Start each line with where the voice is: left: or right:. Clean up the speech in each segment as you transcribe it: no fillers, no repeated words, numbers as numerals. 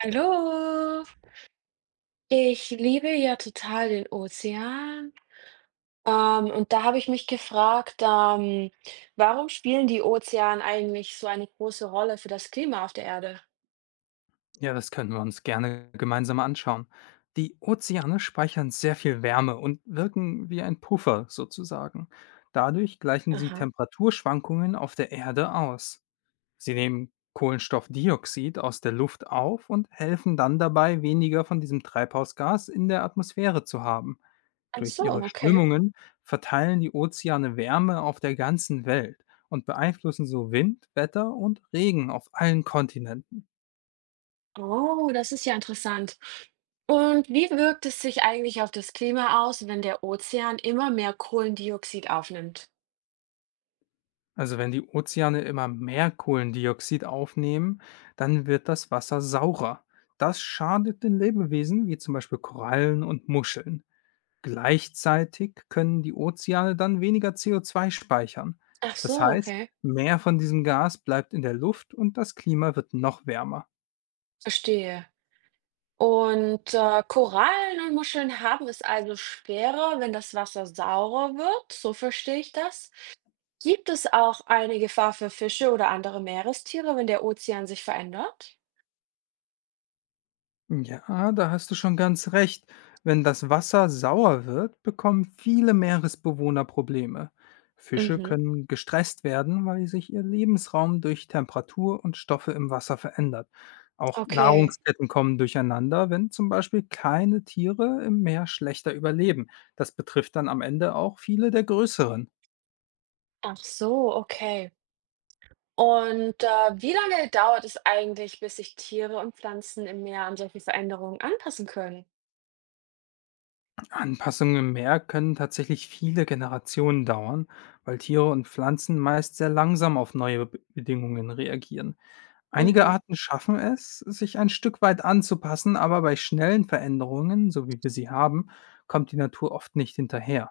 right: Hallo. Ich liebe ja total den Ozean. Und da habe ich mich gefragt, warum spielen die Ozeane eigentlich so eine große Rolle für das Klima auf der Erde?
left: Ja, das können wir uns gerne gemeinsam anschauen. Die Ozeane speichern sehr viel Wärme und wirken wie ein Puffer sozusagen. Dadurch gleichen sie
right: Aha.
left: Temperaturschwankungen auf der Erde aus. Sie nehmen Kohlenstoffdioxid aus der Luft auf und helfen dann dabei, weniger von diesem Treibhausgas in der Atmosphäre zu haben.
right: Ach
left: Durch
right: so,
left: ihre
right: okay.
left: Strömungen verteilen die Ozeane Wärme auf der ganzen Welt und beeinflussen so Wind, Wetter und Regen auf allen Kontinenten.
right: Oh, das ist ja interessant. Und wie wirkt es sich eigentlich auf das Klima aus, wenn der Ozean immer mehr Kohlendioxid aufnimmt?
left: Also wenn die Ozeane immer mehr Kohlendioxid aufnehmen, dann wird das Wasser saurer. Das schadet den Lebewesen wie zum Beispiel Korallen und Muscheln. Gleichzeitig können die Ozeane dann weniger CO2 speichern.
right: Ach
left: Das
right: so,
left: heißt,
right: okay.
left: mehr von diesem Gas bleibt in der Luft und das Klima wird noch wärmer.
right: Verstehe. Und, Korallen und Muscheln haben es also schwerer, wenn das Wasser saurer wird, so verstehe ich das. Gibt es auch eine Gefahr für Fische oder andere Meerestiere, wenn der Ozean sich verändert?
left: Ja, da hast du schon ganz recht. Wenn das Wasser sauer wird, bekommen viele Meeresbewohner Probleme. Fische
right: Mhm,
left: können gestresst werden, weil sich ihr Lebensraum durch Temperatur und Stoffe im Wasser verändert. Auch
right: okay.
left: Nahrungsketten kommen durcheinander, wenn zum Beispiel kleine Tiere im Meer schlechter überleben. Das betrifft dann am Ende auch viele der größeren.
right: Ach so, okay. Und, wie lange dauert es eigentlich, bis sich Tiere und Pflanzen im Meer an solche Veränderungen anpassen können?
left: Anpassungen im Meer können tatsächlich viele Generationen dauern, weil Tiere und Pflanzen meist sehr langsam auf neue Bedingungen reagieren. Einige
right: Mhm.
left: Arten schaffen es, sich ein Stück weit anzupassen, aber bei schnellen Veränderungen, so wie wir sie haben, kommt die Natur oft nicht hinterher.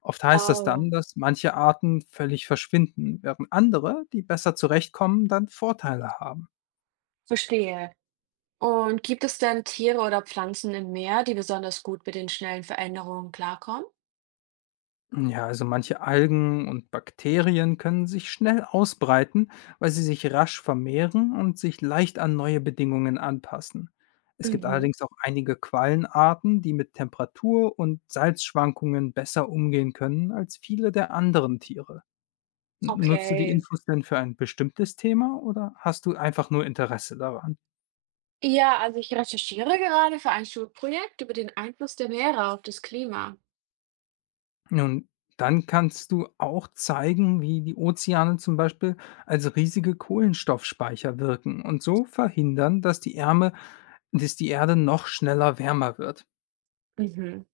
left: Oft heißt das
right: Oh,
left: dann, dass manche Arten völlig verschwinden, während andere, die besser zurechtkommen, dann Vorteile haben.
right: verstehe. Und gibt es denn Tiere oder Pflanzen im Meer, die besonders gut mit den schnellen Veränderungen klarkommen?
left: Ja, also manche Algen und Bakterien können sich schnell ausbreiten, weil sie sich rasch vermehren und sich leicht an neue Bedingungen anpassen. Es gibt
right: Mhm,
left: allerdings auch einige Quallenarten, die mit Temperatur und Salzschwankungen besser umgehen können als viele der anderen Tiere. Nutzt du die
right: okay.
left: Infos denn für ein bestimmtes Thema oder hast du einfach nur Interesse daran?
right: Ja, also ich recherchiere gerade für ein Schulprojekt über den Einfluss der Meere auf das Klima.
left: Nun, dann kannst du auch zeigen, wie die Ozeane zum Beispiel als riesige Kohlenstoffspeicher wirken und so verhindern, dass die Ärme, dass die Erde noch schneller wärmer wird.
right: Mhm.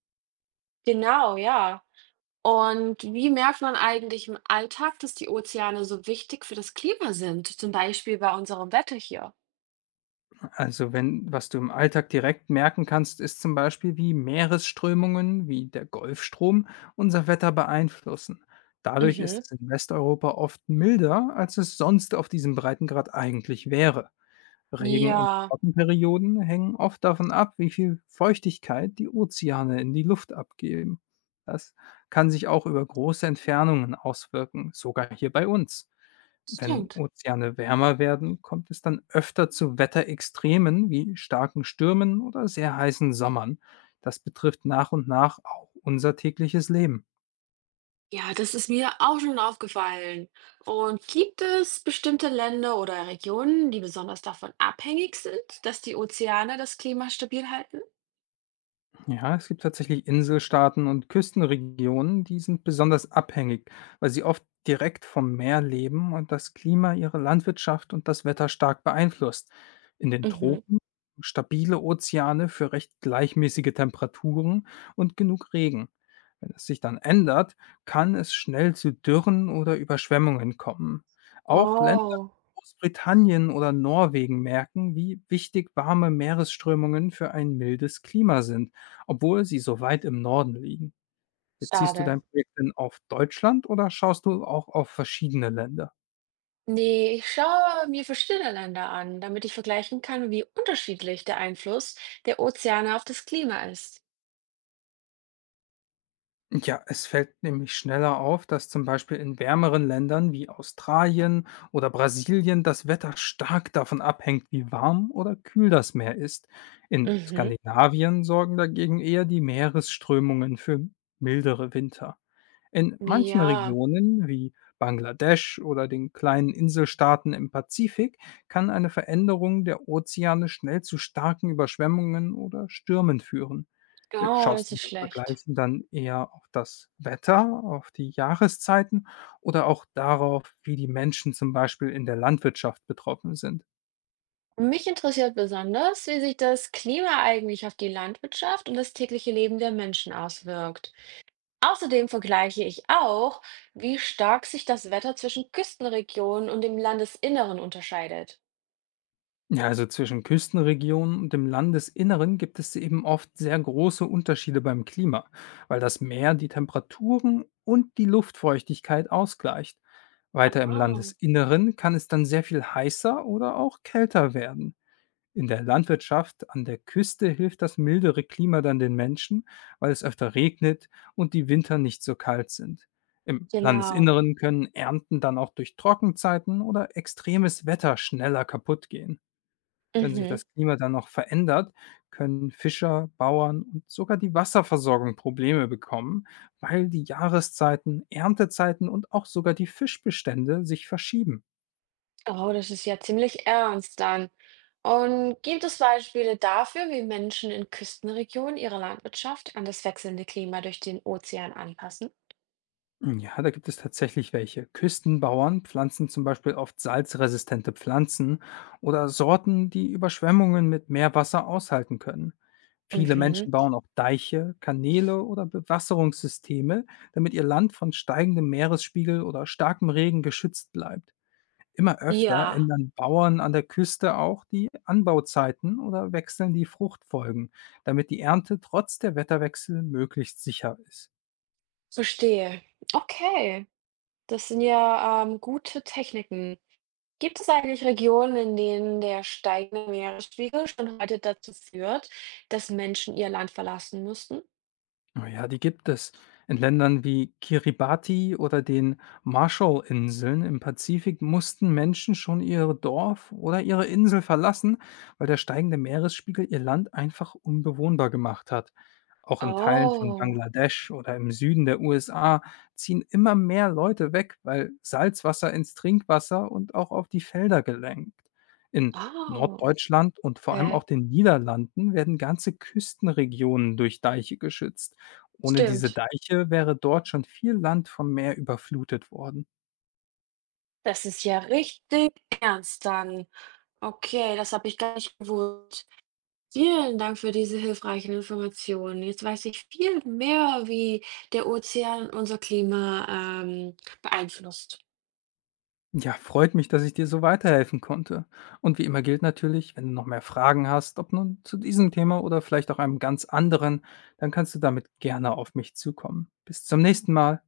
right: Genau, ja. Und wie merkt man eigentlich im Alltag, dass die Ozeane so wichtig für das Klima sind? Zum Beispiel bei unserem Wetter hier.
left: Also wenn, was du im Alltag direkt merken kannst, ist zum Beispiel, wie Meeresströmungen wie der Golfstrom unser Wetter beeinflussen. Dadurch ist
right: Mhm.
left: es in Westeuropa oft milder, als es sonst auf diesem Breitengrad eigentlich wäre. Regen und
right: Ja,
left: Trockenperioden hängen oft davon ab, wie viel Feuchtigkeit die Ozeane in die Luft abgeben. Das kann sich auch über große Entfernungen auswirken, sogar hier bei uns. Wenn
right: stimmt.
left: Ozeane wärmer werden, kommt es dann öfter zu Wetterextremen wie starken Stürmen oder sehr heißen Sommern. Das betrifft nach und nach auch unser tägliches Leben.
right: Ja, das ist mir auch schon aufgefallen. Und gibt es bestimmte Länder oder Regionen, die besonders davon abhängig sind, dass die Ozeane das Klima stabil halten?
left: Ja, es gibt tatsächlich Inselstaaten und Küstenregionen, die sind besonders abhängig, weil sie oft direkt vom Meer leben und das Klima ihre Landwirtschaft und das Wetter stark beeinflusst. In den
right: Mhm.
left: Tropen stabile Ozeane für recht gleichmäßige Temperaturen und genug Regen. Wenn es sich dann ändert, kann es schnell zu Dürren oder Überschwemmungen kommen. Auch Länder
right: Oh.
left: wie Großbritannien oder Norwegen merken, wie wichtig warme Meeresströmungen für ein mildes Klima sind, obwohl sie so weit im Norden liegen. Beziehst du
right: Schade.
left: dein Projekt denn auf Deutschland oder schaust du auch auf verschiedene Länder?
right: Nee, ich schaue mir verschiedene Länder an, damit ich vergleichen kann, wie unterschiedlich der Einfluss der Ozeane auf das Klima ist.
left: Ja, es fällt nämlich schneller auf, dass zum Beispiel in wärmeren Ländern wie Australien oder Brasilien das Wetter stark davon abhängt, wie warm oder kühl das Meer ist. In
right: Mhm.
left: Skandinavien sorgen dagegen eher die Meeresströmungen für mildere Winter. In manchen
right: Ja,
left: Regionen wie Bangladesch oder den kleinen Inselstaaten im Pazifik kann eine Veränderung der Ozeane schnell zu starken Überschwemmungen oder Stürmen führen.
right: oh,
left: Schaust
right: das
left: du
right: ist
left: im
right: schlecht.
left: Vergleich dann eher auf das Wetter, auf die Jahreszeiten oder auch darauf, wie die Menschen zum Beispiel in der Landwirtschaft betroffen sind?
right: Mich interessiert besonders, wie sich das Klima eigentlich auf die Landwirtschaft und das tägliche Leben der Menschen auswirkt. Außerdem vergleiche ich auch, wie stark sich das Wetter zwischen Küstenregionen und dem Landesinneren unterscheidet.
left: Ja, also zwischen Küstenregionen und dem Landesinneren gibt es eben oft sehr große Unterschiede beim Klima, weil das Meer die Temperaturen und die Luftfeuchtigkeit ausgleicht. Weiter im
right: Ah,
left: Landesinneren kann es dann sehr viel heißer oder auch kälter werden. In der Landwirtschaft an der Küste hilft das mildere Klima dann den Menschen, weil es öfter regnet und die Winter nicht so kalt sind. Im
right: genau.
left: Landesinneren können Ernten dann auch durch Trockenzeiten oder extremes Wetter schneller kaputt gehen. Wenn sich
right: Mhm.
left: das Klima dann noch verändert, können Fischer, Bauern und sogar die Wasserversorgung Probleme bekommen, weil die Jahreszeiten, Erntezeiten und auch sogar die Fischbestände sich verschieben.
right: Oh, das ist ja ziemlich ernst dann. Und gibt es Beispiele dafür, wie Menschen in Küstenregionen ihre Landwirtschaft an das wechselnde Klima durch den Ozean anpassen?
left: Ja, da gibt es tatsächlich welche. Küstenbauern pflanzen zum Beispiel oft salzresistente Pflanzen oder Sorten, die Überschwemmungen mit Meerwasser aushalten können. Viele
right: Mhm.
left: Menschen bauen auch Deiche, Kanäle oder Bewasserungssysteme, damit ihr Land von steigendem Meeresspiegel oder starkem Regen geschützt bleibt. Immer öfter
right: Ja,
left: ändern Bauern an der Küste auch die Anbauzeiten oder wechseln die Fruchtfolgen, damit die Ernte trotz der Wetterwechsel möglichst sicher ist.
right: verstehe. Okay, das sind ja gute Techniken. Gibt es eigentlich Regionen, in denen der steigende Meeresspiegel schon heute dazu führt, dass Menschen ihr Land verlassen mussten?
left: Oh ja, die gibt es. In Ländern wie Kiribati oder den Marshallinseln im Pazifik mussten Menschen schon ihr Dorf oder ihre Insel verlassen, weil der steigende Meeresspiegel ihr Land einfach unbewohnbar gemacht hat. Auch in Teilen von
right: Oh,
left: Bangladesch oder im Süden der USA ziehen immer mehr Leute weg, weil Salzwasser ins Trinkwasser und auch auf die Felder gelangt. In
right: oh,
left: Norddeutschland und vor allem auch
right: okay,
left: den Niederlanden werden ganze Küstenregionen durch Deiche geschützt. Ohne diese
right: stimmt.
left: Deiche wäre dort schon viel Land vom Meer überflutet worden.
right: Das ist ja richtig ernst dann. Okay, das habe ich gar nicht gewusst. Vielen Dank für diese hilfreichen Informationen. Jetzt weiß ich viel mehr, wie der Ozean unser Klima beeinflusst.
left: Ja, freut mich, dass ich dir so weiterhelfen konnte. Und wie immer gilt natürlich, wenn du noch mehr Fragen hast, ob nun zu diesem Thema oder vielleicht auch einem ganz anderen, dann kannst du damit gerne auf mich zukommen. Bis zum nächsten Mal.